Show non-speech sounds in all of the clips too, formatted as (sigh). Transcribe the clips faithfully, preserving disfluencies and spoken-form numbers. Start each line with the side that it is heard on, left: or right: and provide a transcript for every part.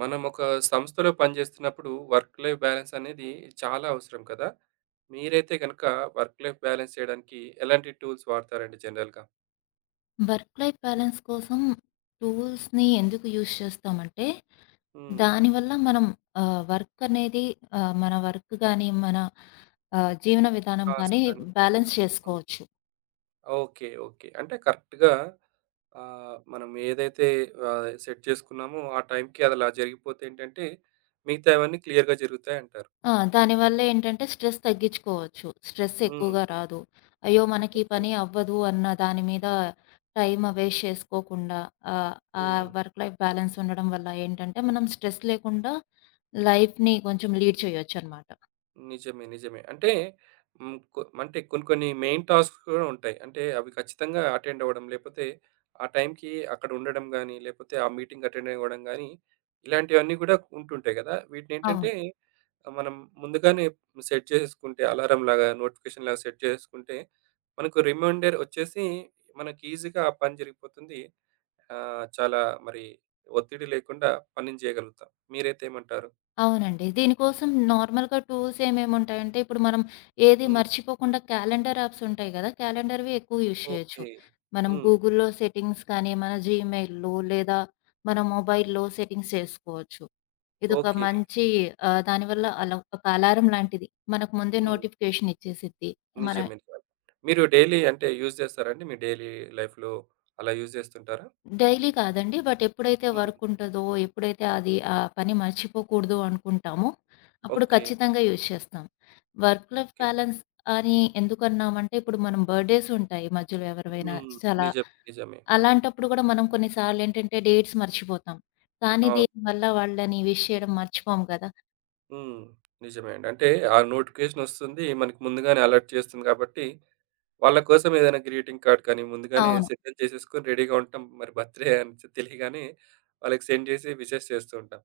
right: మనం ఒక సంస్థలో పనిచేస్తున్నప్పుడు వర్క్ లైఫ్ బ్యాలెన్స్ అనేది చాలా అవసరం కదా! మీరైతే గనుక వర్క్ లైఫ్ బ్యాలెన్స్ చేయడానికి ఎలాంటి టూల్స్ వాడతారండి జనరల్‌గా?
left: వర్క్ లైఫ్ బ్యాలెన్స్ కోసం టూల్స్‌ని ఎందుకు యూజ్ చేస్తామంటే,
right: హ్మ్.
left: దానివల్ల మనం ఆహ్, వర్క్ అనేది ఆహ్, మన వర్క్ గాని, మన ఆహ్, జీవన విధానం గాని
right: టాస్క్ అని
left: బ్యాలెన్స్
right: మొత్తం. హ్మ్.
left: చేసుకోవచ్చు.
right: ఓకే. ఓకే. అంటే కరెక్ట్‌గా ఆహ్, మనం ఏదైతే ఆహ్, సెట్ చేసుకున్నామో ఆ టైంకి అది అలా జరిగిపోతే ఏంటంటే మిగతావన్నీ క్లియర్‌గా జరుగుతాయంటారు.
left: ఆ! దానివల్ల ఏంటంటే స్ట్రెస్ తగ్గించుకోవచ్చు. స్ట్రెస్
right: హ్మ్.
left: ఎక్కువగా రాదు. అయ్యో! మనకి ఈ పని అవ్వదు అన్న దాని మీద టైమ్ వేస్ట్ చేసుకోకుండా ఆహ్, ఆ
right: హ్మ్.
left: వర్క్ లైఫ్ బ్యాలెన్స్ ఉండడం వల్ల ఏంటంటే, మనం స్ట్రెస్ లేకుండా లైఫ్‌ని కొంచెం లీడ్ చేయొచ్చనమాట.
right: నిజమే. నిజమే. అంటే హ్మ్. కొ అంటే కొన్ని కొన్ని మెయిన్ టాస్క్స్ కూడా ఉంటాయి. అంటే అవి ఖచ్చితంగా అటెండ్ అవ్వడం, లేపోతే ఆ టైంకి అక్కడ ఉండడం గానీ, లేపోతే ఆ మీటింగ్ అటెండ్ అవ్వడం గానీ, ఇలాంటివన్నీ గూడా ఉంటుంటాయి గదా! వీటినేంటంటే
left: అవును.
right: మనం ముందుగానే సెట్ చేసేసుకుంటే అలారంలాగా, నోటిఫికేషన్‌లాగా సెట్ చేసేసుకుంటే మనకు రిమైండర్ వచ్చేసి మనకి ఈజీగా ఆ పని జరిగిపోతుంది. ఆహ్, చాలా మరి ఒత్తిడి లేకుండా పనిని జేయగలుగుతాం. మీరైతే ఏమంటారు?
left: అవునండి. దీనికోసం నార్మల్‌గా టూల్స్ ఏమేముంటాయంటే, ఇప్పుడు మనం ఏది
right: హ్మ్.
left: మర్చిపోకుండా క్యాలెండర్ యాప్స్ ఉంటాయి గదా! క్యాలెండర్‌వి ఎక్కువ యూజ్ చేయొచ్చు.
right: ఓకే.
left: మనం
right: హ్మ్.
left: గూగుల్‌లో సెట్టింగ్స్ కానీ, మన జీమెయిల్‌లో లేదా మన మొబైల్‌లో సెట్టింగ్స్ చేసుకోవచ్చు. ఇదొక
right: ఓకే.
left: మంచి ఆహ్, దానివల్ల అలా ఒక అలారం లాంటిది. మనకు ముందే
right: హ్మ్.
left: నోటిఫికేషన్ ఇచ్చేసిద్ది. మన
right: నిజమే. మీరు డైలీ అంటే యూజ్ చేస్తారండి? మీ డైలీ లైఫ్‌లో అలా యూజ్ చేస్తుంటారా?
left: డైలీ కాదండి. బట్ ఎప్పుడైతే
right: హ్మ్.
left: వర్క్ ఉంటదో, ఎప్పుడైతే అది ఆ పని మర్చిపోకూడదు అనుకుంటామో, అప్పుడు
right: ఓకే.
left: ఖచ్చితంగా యూజ్ చేస్తాం. Work life
right: okay.
left: బ్యాలెన్స్ అని ఎందుకన్నామంటే, ఇప్పుడు మనం బర్త్‌డేస్ ఉంటాయి మధ్యలో ఎవరివైనా
right: హ్మ్.
left: చాలా.
right: నిజమే. నిజమే.
left: అలాంటప్పుడు కూడా మనం కొన్నిసార్లు ఏంటంటే డేట్స్ మర్చిపోతాం. కానీ
right: అవును.
left: దీనివల్ల వాళ్ళని విష్ చేయడం మర్చిపోము కదా!
right: హ్మ్. నిజమే అండి. అంటే ఆ నోటిఫికేషన్ వస్తుంది. మనకు ముందుగానే అలర్ట్ చేస్తుంది కాబట్టి, వాళ్ళ కోసం ఏదైనా గ్రీటింగ్ కార్డ్ కానీ ముందుగానే
left: అవును.
right: సిద్ధం చేసేసుకొని రెడీగా ఉంటాం. మరి బర్త్‌డే అని చె- తెలియగానే వాళ్ళకి సెండ్ చేసి విషెస్ చేస్తూ ఉంటాం.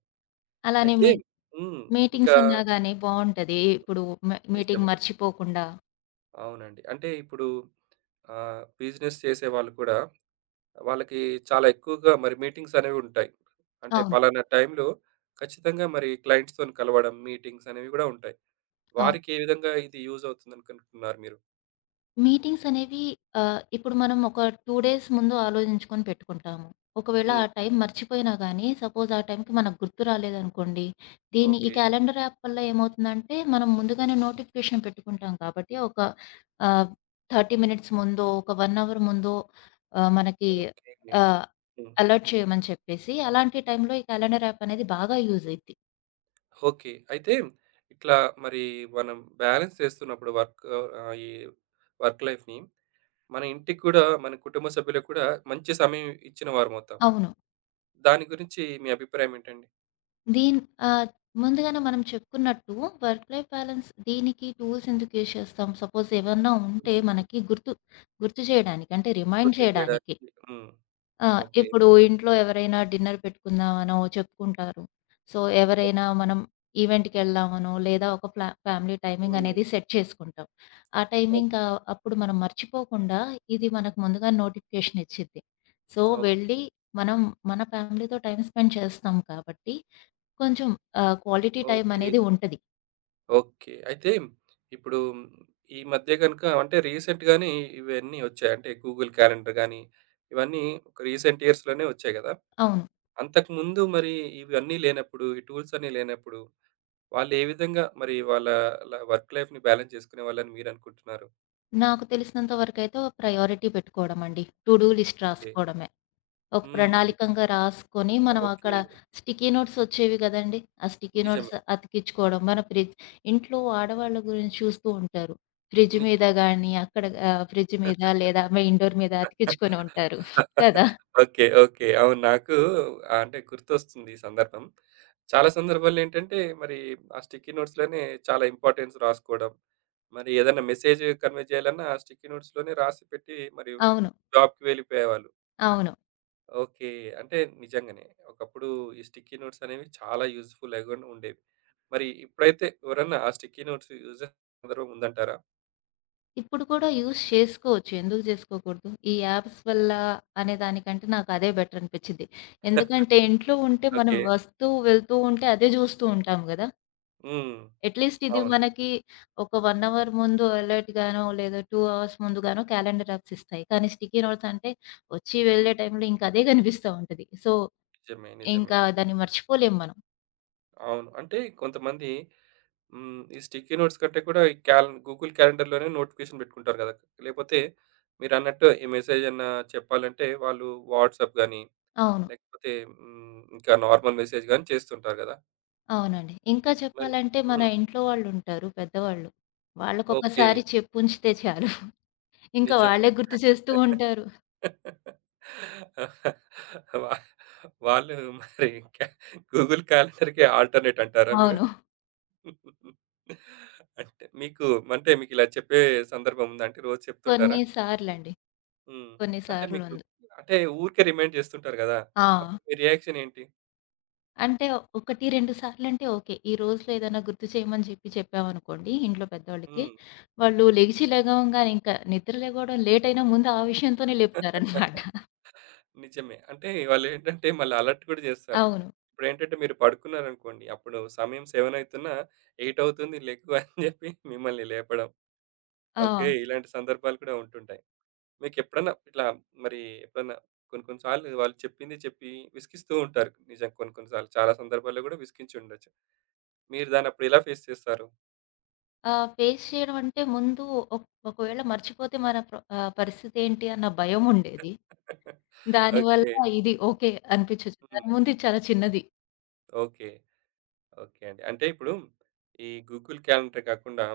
left: అలానే
right: అయితే
left: మీ
right: హ్మ్.
left: మీటింగ్స్
right: ఇంకా
left: ఉన్నా గాని బావుంటది. ఇప్పుడు మీ
right: నిజమే.
left: మీటింగ్ మర్చిపోకుండా
right: అవునండి. అంటే ఇప్పుడు ఆహ్, బిజినెస్ చేసేవాళ్ళు కూడా వాళ్ళకి చాలా ఎక్కువగా మరి మీటింగ్స్ అనేవి ఉంటాయి. అంటే
left: అవును.
right: పలానా టైంలో ఖచ్చితంగా మరి క్లయింట్స్‌తోని కలవడం, మీటింగ్స్ అనేవి గూడా ఉంటాయి.
left: అవును.
right: వారికి ఏ విధంగా ఇది యూజ్ అవుతుందనుకుంటున్నారు మీరు?
left: మీటింగ్స్ అనేవి ఆహ్, ఇప్పుడు మనం ఒక రెండు డేస్ ముందు ఆలోచించుకొని పెట్టుకుంటాము. ఒకవేళ
right: హ్మ్.
left: ఆ టైం మర్చిపోయినా గానీ, సపోజ్ ఆ టైంకి మనకు గుర్తు రాలేదనుకోండి, దీన్ని ఈ
right: ఓకే.
left: క్యాలెండర్ యాప్ వల్ల ఏమవుతుందంటే, మనం ముందుగానే నోటిఫికేషన్ పెట్టుకుంటాం కాబట్టి, ఒక ఆహ్, ముప్పై మినిట్స్ ముందో, ఒక 1 అవర్ ముందో ఆహ్, మనకి
right: ఓకే.
left: ఆహ్,
right: హ్మ్.
left: అలర్ట్ చేయమని చెప్పేసి, అలాంటి టైంలో ఈ క్యాలెండర్ యాప్ అనేది బాగా యూజ్ అయిద్ది.
right: ఓకే. అయితే ఇట్లా మరి మనం బ్యాలెన్స్ చేస్తున్నప్పుడు వర్క్ ఆహ్, ఈ వర్క్ లైఫ్‌ని మన ఇంటికి గూడా, మన కుటుంబ సభ్యులకు కూడా మంచి సమయం ఇచ్చిన వారమవుతాం.
left: అవును.
right: దాని గురించి మీ అభిప్రాయం ఏంటండి?
left: దీన్ ఆహ్, ముందుగానే మనం చెప్పుకున్నట్టు వర్క్ లైఫ్ బ్యాలన్స్ దీనికి టూల్స్ ఎందుకు యూజ్ చేస్తాం? సపోజ్ ఏమన్నా ఉంటే
right: హ్మ్.
left: మనకి గుర్తు, గుర్తు చేయడానికి అంటే రిమైండ్
right: పూర్తి
left: చేయడానికి.
right: చేయడానికి హ్మ్.
left: ఆ!
right: ఓకే.
left: ఇప్పుడు ఇంట్లో ఎవరైనా డిన్నర్ పెట్టుకుందామనో చెప్పుకుంటారు. సో, ఎవరైనా మనం ఈవెంట్‌కెళ్దామనో లేదా ఒక ఫ్లా ఫ్యామిలీ టైమింగ్
right: హ్మ్.
left: అనేది సెట్ చేసుకుంటాం. ఆ టైమింగ్
right: ఓకే.
left: ఆహ్, అప్పుడు మనం మర్చిపోకుండా ఇది మనకు ముందుగా నోటిఫికేషన్ ఇచ్చిద్ది. So,
right: okay.
left: వెళ్ళి మనం మన ఫ్యామిలీతో టైమ్ స్పెండ్ చేస్తాం కాబట్టి కొంచెం
right: హ్మ్.
left: ఆహ్, క్వాలిటీ టైమ్
right: ఓకే.
left: అనేది ఉంటది.
right: ఓకే. అయితే ఇప్పుడు ఈ మధ్య గనుక అంటే రీసెంట్‌గానే ఇవన్నీ వచ్చాయి. అంటే గూగుల్ క్యాలెండర్ గానీ, ఇవన్నీ ఒక రీసెంట్ ఇయర్స్‌లోనే వచ్చాయి గదా!
left: అవును.
right: అంతకుముందు మరి ఇవన్నీ లేనప్పుడు, ఈ టూల్స్ అన్నీ లేనప్పుడు వాళ్ళు ఏ విధంగా మరి వాళ్ళ ల వర్క్ లైఫ్‌ని బ్యాలెన్స్ చేసుకునేవాళ్ళని మీరనుకుంటున్నారు?
left: నాకు తెలిసినంత వరకైతే ఓ ప్రయారిటీ పెట్టుకోవడమండి. To do list
right: okay.
left: రాసుకోవడమే. ఒక
right: హ్మ్.
left: ప్రణాళికంగా రాసుకొని మనం
right: ఓకే.
left: అక్కడ స్టిక్కీ నోట్స్ వచ్చేవి గదండీ! ఆ స్టిక్కీ
right: నిజమే.
left: నోట్స్ అతికిచ్చుకోవడం. మన ఫ్రిడ్జ్ ఇంట్లో ఆడవాళ్ళ గురించి చూస్తూ ఉంటారు. ఫ్రిడ్జ్ మీద
right: నిజమే.
left: గాని అక్కడ ఆహ్, ఫ్రిడ్జ్ మీద లేదా
right: (laughs)
left: మెయిన్ డోర్ మీద అతికిచ్చుకొని ఉంటారు. కదా!
right: ఓకే. ఓకే. అవును. నాకు ఆహ్, అంటే గుర్తొస్తుంది ఈ సందర్భం. చాలా సందర్భాల్లో ఏంటంటే మరి ఆ స్టిక్కీ నోట్స్‌లోనే చాలా ఇంపార్టెన్స్ రాసుకోవడం. మరి ఏదైనా మెసేజ్ కన్వే చేయాలన్నా ఆ స్టిక్కీ నోట్స్‌లోనే రాసి పెట్టి మరి
left: అవును.
right: జాబ్‌కి వెళ్ళిపోయేవాళ్ళు.
left: అవును.
right: ఓకే. అంటే నిజంగానే ఒకప్పుడు ఈ స్టిక్కీ నోట్స్ అనేవి చాలా యూజ్‌ఫుల్ అవి కూడా ఉండేవి. మరి ఇప్పుడైతే ఎవరన్నా ఆ స్టిక్కీ నోట్స్ యూజ్ చేసే సందర్భం ఉందంటారా?
left: ఇప్పుడు కూడా యూజ్ చేసుకోవచ్చు. ఎందుకు చేసుకోకూడదు? ఈ యాప్స్ వల్ల అనే దానికంటే నాకదే బెటర్ అనిపిచ్చిద్ది.
right: (laughs)
left: ఎందుకంటే ఇంట్లో ఉంటే మనం
right: ఓకే.
left: వస్తూ, వెళ్తూ ఉంటే అదే జూస్తూ ఉంటాం గదా!
right: హ్మ్.
left: అట్‌లీస్ట్ ఇది
right: అవును.
left: మనకి ఒక 1 అవర్ ముందు అలర్ట్ గానో, లేదా రెండు అవర్స్ ముందుగానో క్యాలెండర్ యాప్స్ ఇస్తాయి. కానీ స్టిక్కీ నోట్స్ అంటే ఒచ్చి
right: హ్మ్.
left: వెళ్ళే టైంలో ఇంక అదే గనిపిస్తా ఉంటది. సో,
right: నిజమే. నిజమే.
left: ఇంకా దాన్ని మర్చిపోలేం మనం.
right: అవును. అంటే కొంతమంది హ్మ్. ఈ స్టిక్కీ నోట్స్ కంటే కూడా ఈ క్యాలెం గూగుల్ క్యాలెండర్‌లోనే నోటిఫికేషన్ పెట్టుకుంటారు కదా! లేపోతే మీరన్నట్టు ఈ మెసేజ్ అన్నా చెప్పాలంటే వాళ్ళు వాట్సాప్ గాని,
left: అవును.
right: లేకపోతే హ్మ్. ఇంకా నార్మల్ మెసేజ్ గాని చేస్తుంటారు కదా!
left: అవునండి. ఇంకా
right: మరి
left: చెప్పాలంటే మన
right: హ్మ్.
left: ఇంట్లో వాళ్ళుంటారు పెద్దవాళ్ళు.
right: ఓకే.
left: వాళ్ళకొకసారి చెప్పుంచితే చాలు. ఇంకా
right: నిజమే.
left: వాళ్ళే గుర్తు చేస్తూ ఉంటారు.
right: (laughs) వా వాళ్ళు మరి ఇంకా గూగుల్ క్యాలెండర్‌కి ఆల్టర్‌నేట్ అంటారా మీరు?
left: అవును.
right: (laughs) అంటే మీకు అంటే మీకిలా చెప్పే సందర్భం ఉందా? అంటే రోజు చెప్తుంటారా?
left: కొన్ని సార్లండి.
right: హ్మ్.
left: కొన్ని
right: అంటే మీకు
left: సార్లుంది.
right: అంటే ఊరికే రిమైండ్ చేస్తుంటారు గదా!
left: ఆ!
right: అప్పుడు మీ రియాక్షన్ ఏంటి?
left: అంటే ఒకటి, రెండు సార్లంటే ఓకే. ఈ రోజులో ఏదైనా గుర్తు చేయమని చెప్పి చెప్పామనుకోండి ఇంట్లో పెద్దోళ్ళకి,
right: హ్మ్.
left: వాళ్ళు లెగిచి లెగవంగానే ఇంకా నిద్ర లెగవడం లేటయినా ముందు ఆ విషయంతోనే లేపుతారనమాట.
right: (laughs) నిజమే. అంటే వాళ్ళేంటంటే మళ్ళీ అలర్ట్ కూడా చేస్తారు.
left: అవును.
right: ఇప్పుడేంటంటే మీరు పడుకున్నారనుకోండి, అప్పుడు సమయం ఏడు అవుతున్నా, "ఎనిమిది అవుతుంది లెగ్గు" అని చెప్పి మిమ్మల్ని లేపడం. ఓకే.
left: ఆ!
right: ఇలాంటి సందర్భాలు కూడా ఉంటుంటాయి. మీకెప్పుడన్నా ఇట్లా మరి ఎప్పుడన్నా కొన్ని కొన్ని సార్లు వాళ్ళు చెప్పింది చెప్పి విసిగిస్తూ ఉంటారు. నిజం కొన్ని కొన్ని సార్లు చాలా సందర్భాల్లో కూడా విసిగించి ఉండొచ్చు. మీరు దాన్నప్పుడు ఎలా ఫేస్ చేస్తారు?
left: ఆహ్, ఫేస్ చేయడం అంటే ముందు ఒక్ ఒకవేళ మర్చిపోతే మన ప్ర ఆహ్, పరిస్థితేంటి అన్న భయముండేది.
right: (laughs) ఓకే.
left: దానివల్ల ఇది ఓకే అనిపిచ్చొచ్చు. దాని
right: హ్మ్.
left: ముందు ఇది చాలా చిన్నది.
right: ఓకే. ఓకే అండి. అంటే ఇప్పుడు ఈ గూగుల్ క్యాలెండర్ కాకుండా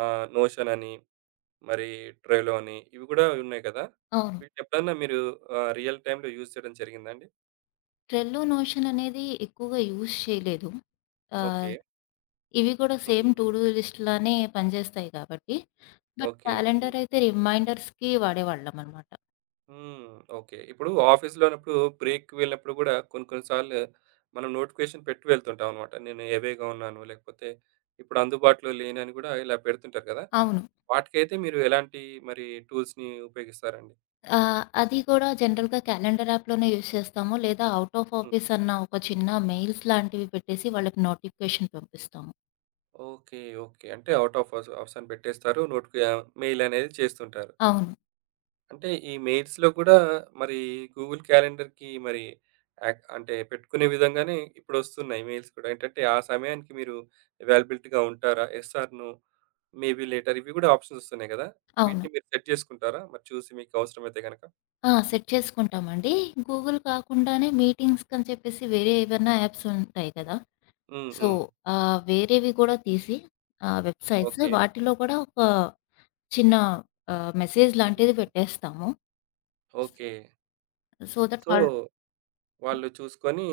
right: ఆహ్, నోషన్ అని, మరి ట్రైలో అని ఇవి గూడా ఉన్నాయి కదా!
left: అవును.
right: వీటినెప్పుడన్నా మీరు ఆహ్, రియల్ టైమ్‌లో యూజ్ చేయడం జరిగిందా అండి?
left: ట్రెల్లో, నోషన్ అనేది ఎక్కువగా యూజ్ చేయలేదు.
right: ఓకే.
left: ఆహ్, ఇవి కూడా సేమ్
right: హ్మ్.
left: టు డూ లిస్ట్ లానే పనిచేస్తాయి కాబట్టి, బట్
right: ఓకే.
left: క్యాలెండర్ అయితే రిమైండర్స్‌కి వాడేవాళ్ళం అనమాట.
right: హ్మ్. ఓకే. ఇప్పుడు ఆఫీస్‌లో ఉన్నప్పుడు బ్రేక్‌కి వెళ్ళినప్పుడు గూడా కొన్ని కొన్ని సార్లు మనం నోటిఫికేషన్ పెట్టి వెళ్తుంటాం అన్నమాట. నేను అవేగా ఉన్నాను లేకపోతే ఇప్పుడు అందుబాటులో లేనని గూడా ఇలా పెడుతుంటారు కదా!
left: అవును.
right: వాటికైతే మీరు ఎలాంటి మరి టూల్స్‌ని ఉపయోగిస్తారండి?
left: ఆహ్, అది కూడా జనరల్‌గా క్యాలెండర్ యాప్‌లోనే యూజ్ చేస్తాము. లేదా ఔట్ ఆఫ్ ఆఫీస్ అన్న ఒక చిన్న మెయిల్స్ లాంటివి పెట్టేసి వాళ్ళకి నోటిఫికేషన్ పంపిస్తాము.
right: ఓకే. ఓకే. అంటే ఔట్ ఆఫ్ అస్ ఆప్షన్ పెట్టేస్తారు. నోటిఫి ఆహ్, మెయిల్ అనేది చేస్తుంటారు.
left: అవును.
right: అంటే ఈ మెయిల్స్‌లో కూడా మరి గూగుల్ క్యాలెండర్‌కి మరి యాక్ అంటే పెట్టుకునే విధంగానే ఇప్పుడొస్తున్నాయి మెయిల్స్ కూడా. ఏంటంటే ఆ సమయానికి మీరు అవైలబిలిటీగా ఉంటారా? Yes or no, maybe later ఇవి కూడా ఆప్షన్స్ వస్తున్నాయి కదా!
left: అవును.
right: వీటిని మీరు సెట్ చేసుకుంటారా? మరి చూసి మీకు అవసరమైతే గనక?
left: ఆ! సెట్ చేసుకుంటామండి. గూగుల్ కాకుండానే మీటింగ్స్‌కని చెప్పేసి వేరే ఏవైనా యాప్స్ ఉంటాయి కదా!
right: హ్మ్.
left: సో,
right: హ్మ్.
left: ఆహ్, వేరేవి గూడా తీసి ఆహ్, వెబ్‌సైట్స్
right: ఓకే.
left: వాటిలో కూడా ఒక చిన్న ఆహ్, మెసేజ్ లాంటిది
right: హ్మ్.
left: పెట్టేస్తాము.
right: ఓకే.
left: సో దట్
right: సో,
left: వాళ్ళు
right: వాళ్ళు చూసుకొని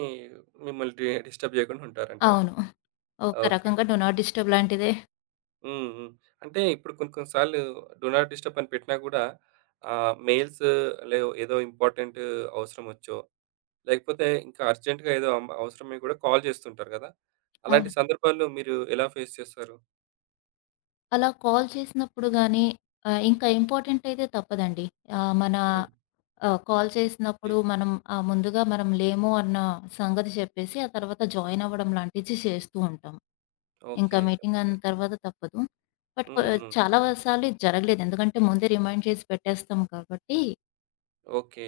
right: మిమ్మల్ని డి డిస్టర్బ్ చేయకుండా ఉంటారంటారు.
left: అవును. ఒక
right: ఓకే.
left: రకంగా డూ నాట్ డిస్టర్బ్ లాంటిదే.
right: హ్మ్. హ్మ్. అంటే ఇప్పుడు కొన్ని కొన్ని సార్లు డూ నాట్ డిస్టర్బ్ అని పెట్టినా గూడా ఆహ్, మెయిల్స్ లే ఏదో ఇంపార్టెంట్ అవసరం వచ్చో, లేకపోతే ఇంకా అర్జెంట్‌గా ఏదో అం అవసరమై కూడా కాల్ చేస్తుంటారు గదా! అలాంటి
left: అవును.
right: సందర్భాల్లో మీరు ఎలా ఫేస్ చేస్తారు?
left: అలా కాల్ చేసినప్పుడు గానీ ఆహ్, ఇంకా ఇంపార్టెంట్ అయితే తప్పదండి. ఆహ్, మన
right: హ్మ్.
left: ఆహ్, కాల్
right: ఓకే.
left: చేసినప్పుడు మనం ఆహ్, ముందుగా మనం లేము అన్న సంగతి చెప్పేసి, ఆ తర్వాత జాయిన్ అవ్వడం లాంటిది చేస్తూ ఉంటాం. ఇంకా
right: ఓకే.
left: Meeting
right: okay.
left: అన్న తర్వాత తప్పదు. బట్ కొ
right: హ్మ్. హ్మ్.
left: చాలా వ సార్లు ఇది జరగలేదు. ఎందుకంటే ముందే రిమైండ్ చేసి పెట్టేస్తాం కాబట్టి,
right: ఓకే.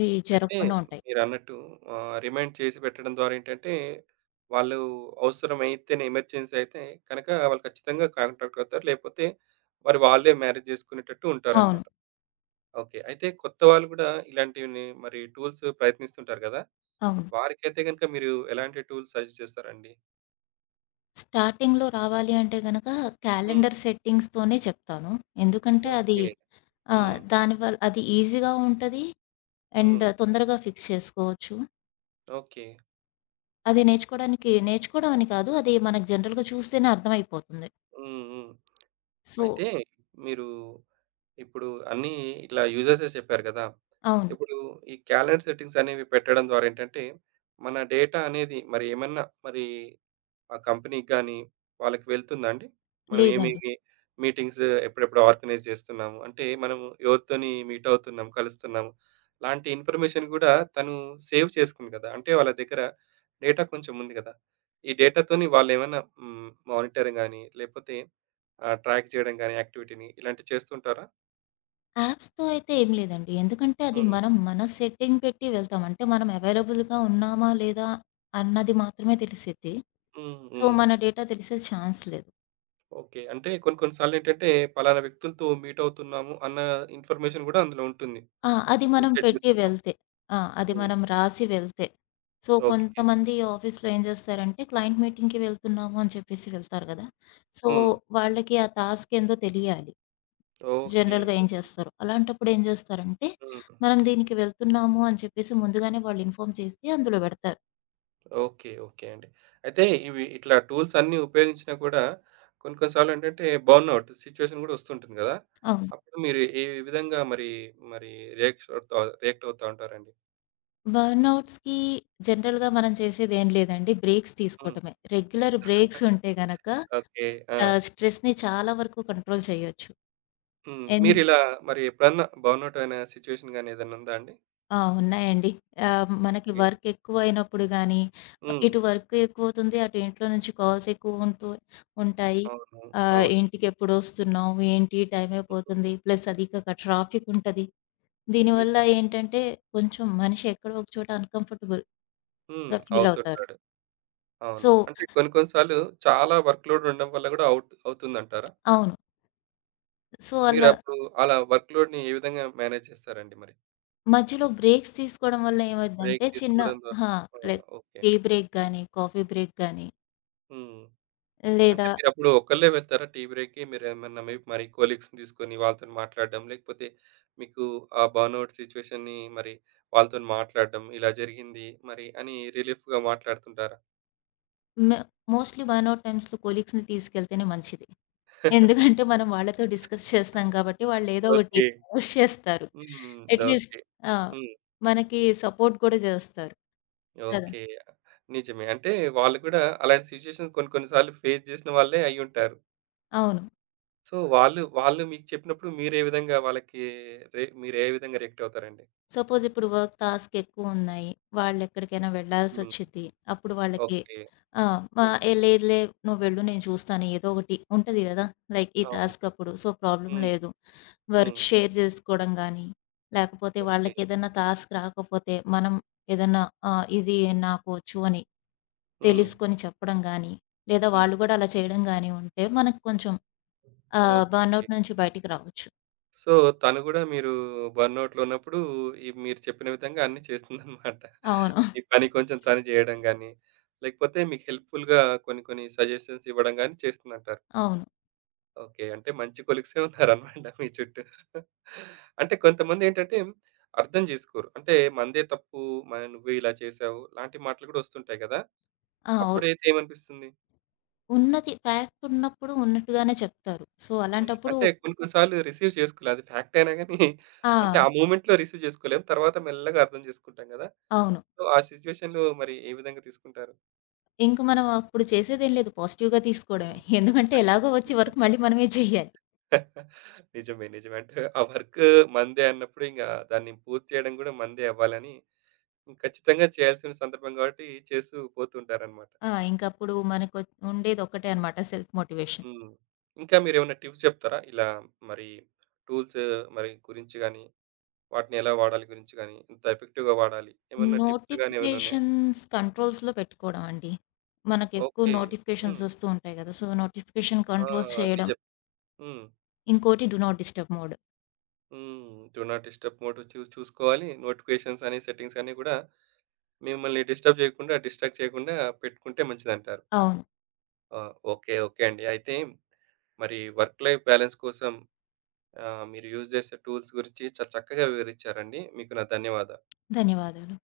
left: ఇవి
right: అయితే
left: జరగకుండా ఉంటాయి.
right: మీరన్నట్టు ఆహ్, రిమైండ్ చేసి పెట్టడం ద్వారా ఏంటంటే, వాళ్ళు అవసరమైతేనే ఎమర్జెన్సీ అయితే కనుక వాళ్ళు ఖచ్చితంగా కాంటాక్ట్ అవుతారు. లేకపోతే మరి వాళ్ళే మ్యారేజ్ చేసుకునేటట్టు
left: అవును.
right: ఉంటారనమాట. ఓకే. అయితే కొత్త వాళ్ళు గూడా ఇలాంటివిని మరి టూల్స్ ప్రయత్నిస్తుంటారు గదా!
left: అవును.
right: వారికైతే గనుక మీరు ఎలాంటి టూల్స్ సజెస్ట్ చేస్తారండి?
left: స్టార్టింగ్‌లో రావాలి అంటే గనక
right: హ్మ్.
left: క్యాలెండర్ సెట్టింగ్స్‌తోనే చెప్తాను. ఎందుకంటే అది
right: ఓకే.
left: ఆ!
right: హ్మ్.
left: దానివల్ల అది ఈజీగా ఉంటది.
right: హ్మ్.
left: అండ్ తొందరగా ఫిక్స్ చేసుకోవచ్చు.
right: ఓకే.
left: అది నేర్చుకోవడానికి నేర్చుకోవడం అని కాదు. అది మనకు జనరల్‌గా చూస్తేనే అర్థమైపోతుంది.
right: హ్మ్. హ్మ్.
left: సో
right: అయితే మీరు ఇప్పుడు అన్నీ ఇట్లా యూజెసే చెప్పారు గదా!
left: అవును.
right: ఇప్పుడు ఈ క్యాలెండర్ సెట్టింగ్స్ అనేవి పెట్టడం ద్వారా ఏంటంటే, మన డేటా అనేది మరి ఏమన్నా మరి ఆ కంపెనీకి గాని, వాళ్ళకి వెళ్తుందా అండి? మనం
left: లేదండి.
right: ఏమేమి మీటింగ్స్ ఎప్పుడెప్పుడు ఆర్గనైజ్ చేస్తున్నాము? అంటే మనము ఎవరితోని మీట్ అవుతున్నాం, కలుస్తున్నాము. లాంటి ఇన్ఫర్మేషన్ గూడా తను సేవ్ చేసుకుంది కదా! అంటే వాళ్ళ దగ్గర డేటా కొంచెం ఉంది కదా! ఈ డేటాతోని వాళ్ళేమన్నా హ్మ్. మానిటరింగ్ గాని, లేపోతే ఆహ్, ట్రాక్ చేయడం గాని యాక్టివిటీని ఇలాంటివి చేస్తుంటారా?
left: యాప్స్‌తో అయితే ఏం లేదండి. ఎందుకంటే అది
right: హ్మ్.
left: మనం మన సెట్టింగ్ పెట్టి వెళ్తాం. అంటే మనం అవైలబుల్‌గా ఉన్నామా? లేదా? అన్నది మాత్రమే తెలిసిద్ది.
right: హ్మ్.
left: సో,
right: హ్మ్.
left: మన డేటా తెలిసే ఛాన్స్ లేదు.
right: ఓకే. అంటే కొన్ని కొన్ని సార్లేంటంటే పలానా వ్యక్తులతో మీట్ అవుతున్నాము అన్న ఇన్ఫర్మేషన్ గూడా అందులో ఉంటుంది.
left: ఆ! అది మనం
right: ఇన్‌సైట్
left: పెట్టి
right: తీసుకుంటాం.
left: వెళ్తే. ఆ! అది
right: హ్మ్.
left: మనం రాసి వెళ్తే. So,
right: okay.
left: కొంతమంది ఆఫీస్‌లో ఏం చేస్తారంటే క్లయింట్ మీటింగ్‌కి వెళ్తున్నాము అని చెప్పేసి వెళ్తారు కదా! సో,
right: హ్మ్.
left: వాళ్ళకి ఆ టాస్క్ ఏందో తెలియాలి.
right: ఓకే.
left: జనరల్‌గా ఏం
right: ఓకే.
left: చేస్తారు? అలాంటప్పుడు ఏం చేస్తారంటే,
right: హ్మ్.
left: మనం దీనికి వెళ్తున్నాము అని చెప్పేసి ముందుగానే వాళ్ళు ఇన్ఫార్మ్ చేసి అందులో పెడతారు.
right: ఓకే. ఓకే అండి. అయితే ఇవి ఇట్లా టూల్స్ అన్నీ ఉపయోగించినా కూడా కొన్ని కొన్ని సార్లు ఏంటంటే బర్న్‌ఔట్ సిట్యుయేషన్ గూడా వస్తుంటుంది గదా!
left: అవును.
right: అప్పుడు మీరు ఏ విధంగా మరి మరి రియాక్ట్ అవుతా రియాక్ట్ అవుతా ఉంటారండి?
left: బర్న్‌ఔట్స్‌కి జనరల్‌గా మనం చేసేదేం లేదండి. బ్రేక్స్
right: హ్మ్.
left: తీసుకోవటమే. రెగ్యులర్ బ్రేక్స్ ఉంటే గనక
right: ఓకే. ఆ!
left: ఆహ్, స్ట్రెస్‌ని చాలా వరకు కంట్రోల్ చేయొచ్చు.
right: హ్మ్.
left: ఎన్
right: మీరిలా మరి ఎప్పుడన్నా బర్న్‌ఔట్ అయిన సిట్యుయేషన్ గాని ఏదైనా ఉందా అండి?
left: ఆ! ఉన్నాయండి. ఆహ్, మనకి
right: ఓకే.
left: వర్క్ ఎక్కువైనప్పుడు గానీ,
right: హ్మ్.
left: ఇటు వర్క్ ఎక్కువవుతుంది, అటు ఇంట్లో నుంచి కాల్స్ ఎక్కువ ఉంటూ ఉంటాయి.
right: అవును.
left: ఆహ్,
right: అవును.
left: ఇంటికెప్పుడొస్తున్నావు? ఏంటి? టైం అయిపోతుంది.
right: హుహుహు.
left: ప్లస్ అది కాక ట్రాఫిక్ ఉంటది. దీనివల్ల
right: నిజమే.
left: ఏంటంటే, కొంచెం మనిషి ఎక్కడో ఒక చోట అన్‌కంఫర్టబుల్‌గా
right: హ్మ్.
left: ఫీల్ అవుతారు.
right: అవుతుంటాడు. అవును.
left: సో
right: అంటే కొన్ని కొన్ని సార్లు చాలా వర్క్‌లోడ్ ఉండడం వల్ల గూడా అవుట్ అవుతుందంటారా?
left: అవును. సో, అలా
right: మీరప్పుడు అలా వర్క్ లోడ్‌ని ఏ విధంగా మేనేజ్ చేస్తారండి మరి?
left: మధ్యలో బ్రేక్స్ తీసుకోవడం వల్ల
right: బ్రేక్
left: ఏమైద్దంటే చిన్న
right: తీసుకోవడం ద్వారా
left: అహా!
right: ఆ!
left: Like
right: okay.
left: టీ బ్రేక్ గాని, కాఫీ బ్రేక్ గాని,
right: హ్మ్. అంటే
left: లేదా
right: మీరప్పుడు ఒక్కళ్ళే వెళ్తారా టీ బ్రేక్‌కి? మీరేమన్నా మే మరి కొలీగ్స్‌ని తీసుకొని వాళ్ళతోని మాట్లాడడం, లేకపోతే మీకు ఆ బర్న్‌ఔట్ సిట్యుయేషన్‌ని మరి వాళ్ళతోని మాట్లాడడం, ఇలా జరిగింది మరి అని రిలీఫ్‌గా మాట్లాడుతుంటారా?
left: మె మోస్ట్‌లీ వన్ ఆర్ టైమ్స్‌లో కొలీగ్స్‌ని తీసుకెళ్తేనే మంచిది. ఎందుకంటే
right: (laughs)
left: మనం వాళ్ళతో డిస్కస్ చేస్తాం కాబట్టి వాళ్ళు ఏదో ఒకటి
right: ఓకే.
left: సజెస్ట్ చేస్తారు.
right: హ్మ్.
left: At least
right: okay.
left: ఆ!
right: హ్మ్.
left: మనకి సపోర్ట్ కూడా చేస్తారు. కదా!
right: ఓకే. నిజమే. అంటే వాళ్ళు కూడా అలాంటి సిట్యుయేషన్స్ కొన్ని కొన్ని సార్లు ఫేస్ చేసిన వాళ్ళే అయ్యుంటారు.
left: అవును.
right: సో, వాళ్ళు వాళ్ళు మీకు చెప్పినప్పుడు మీరే విధంగా వాళ్ళకి రే మీరు ఏ విధంగా రియాక్ట్ అవుతారండి?
left: సపోజ్ ఇప్పుడు వర్క్ టాస్క్ ఎక్కువున్నాయి. వాళ్ళెక్కడికైనా
right: హ్మ్.
left: వెళ్ళాల్సొచ్చిద్ది. అప్పుడు వాళ్ళకి
right: ఓకే.
left: ఆ! మ
right: హ్మ్.
left: ఏ లేదులే, నువ్వు వెళ్ళు నేను చూస్తాను ఏదో ఒకటి ఉంటది గదా! లైక్ ఈ
right: అవును.
left: టాస్క్ అప్పుడు. సో, ప్రాబ్లమ్
right: హ్మ్.
left: లేదు. వర్క్
right: హ్మ్.
left: షేర్ జేసుకోవడం గానీ, లేకపోతే
right: ఓకే.
left: వాళ్ళకేదన్నా టాస్క్ రాకపోతే మనం ఏదన్నా ఆహ్, ఇది నాకు వచ్చు అని
right: హ్మ్.
left: తెలుసుకొని చెప్పడం గానీ, లేదా
right: హ్మ్.
left: వాళ్ళు గూడా అలా చేయడం గానీ ఉంటే మనకు కొంచెం ఆహ్,
right: ఓకే.
left: బర్న్‌ఔట్ నుంచి బయటికి రావచ్చు.
right: సో, తను గూడా మీరు బర్న్‌ఔట్‌లో ఉన్నప్పుడు ఈ మీరు చెప్పిన విధంగా అన్నీ చేస్తుందనమాట. (laughs)
left: అవును.
right: మీ పని కొంచెం తను జేయడం గాని, లేకపోతే మీకు హెల్ప్‌ఫుల్‌గా కొన్ని కొన్ని సజెషన్స్ ఇవ్వడం గాని చేస్తుందంటారు.
left: అవును.
right: ఓకే. అంటే మంచి కొలీగ్సే ఉన్నారనమాట మీ చుట్టూ. అంటే కొంతమందేంటంటే అర్థం జేసుకోరు. అంటే మనదే తప్పు, మ నువ్వే ఇలా చేశావు లాంటి మాటలు గూడా వస్తుంటాయి గదా!
left: ఆ!
right: అప్పుడైతే ఏమనిపిస్తుంది?
left: ఉన్నది ఫ్యాక్ట్ ఉన్నప్పుడు ఉన్నట్టుగానే చెప్తారు. సో,
right: హ్మ్.
left: అలాంటప్పుడు
right: అంటే కొన్ని కొన్ని సార్లు రిసీవ్ చేసుకోలే. అది ఫ్యాక్ట్ అయినా గానీ అంటే
left: ఆ!
right: ఆ మూమెంట్‌లో రిసీవ్ చేసుకోలేం. తర్వాత మెల్లగా అర్థం జేసుకుంటాం గదా!
left: అవును.
right: సో, ఆ సిట్యుయేషన్‌లో మరి ఏ విధంగా తీసుకుంటారు?
left: ఇంక మనం అప్పుడు చేసేదేం లేదు, పాజిటివ్‌గా తీసుకోవడమే.
right: హ్మ్.
left: ఎందుకంటే ఎలాగో వచ్చే వర్క్
right: (laughs)
left: మళ్ళీ మనమే చేయాలి.
right: నిజమే. నిజమే. అంటే ఆ వర్క్ మనదే అన్నప్పుడు ఇంగా దాన్ని పూర్తి చేయడం గూడా మనదే అవ్వాలని హ్మ్. ఖచ్చితంగా చేయాల్సిన సందర్భం కాబట్టి చేస్తూ పోతుంటారనమాట.
left: ఆ! ఇంకప్పుడు మనకు ఉండేది ఒక్కటే అన్నమాట, సెల్ఫ్ మోటివేషన్.
right: హ్మ్. ఇంకా మీరేమైనా టిప్స్ చెప్తారా? ఇలా మరి టూల్స్ మరి గురించి గాని, వాటిని ఎలా వాడాలి గురించి గాని, ఎంత ఎఫెక్టివ్‌గా వాడాలి? ఏమన్నా టిప్స్ గాని ఏమైనా ఉన్నాయా?
left: నోటిఫికేషన్స్ కంట్రోల్స్‌లో పెట్టుకోవడం అండి. మనకెక్కువ
right: ఓకే. హ్మ్.
left: నోటిఫికేషన్స్ వస్తూ ఉంటాయి కదా! సో, నోటిఫికేషన్
right: ఆ!
left: కంట్రోల్స్ చేయడం.
right: నిజం. హ్మ్.
left: ఇంకోటి డు నాట్ డిస్టర్బ్ మోడ్.
right: హ్మ్. డు నాట్ డిస్టర్బ్ మోడ్ చూ చూసుకోవాలి. నోటిఫికేషన్స్ అని, సెట్టింగ్స్ అన్నీ గూడా మిమ్మల్ని డిస్టర్బ్ చేయకుండా, డిస్ట్రాక్ట్ చేయకుండా పెట్టుకుంటే మంచిదంటారు.
left: అవును.
right: ఆ! ఓకే. ఓకే అండి. అయితే మరి వర్క్ లైఫ్ బ్యాలెన్స్ కోసం ఆహ్, మీరు యూజ్ చేసే టూల్స్ గురించి చాలా చక్కగా వివరిచ్చారండి. మీకు నా ధన్యవాదాలు.
left: ధన్యవాదాలు.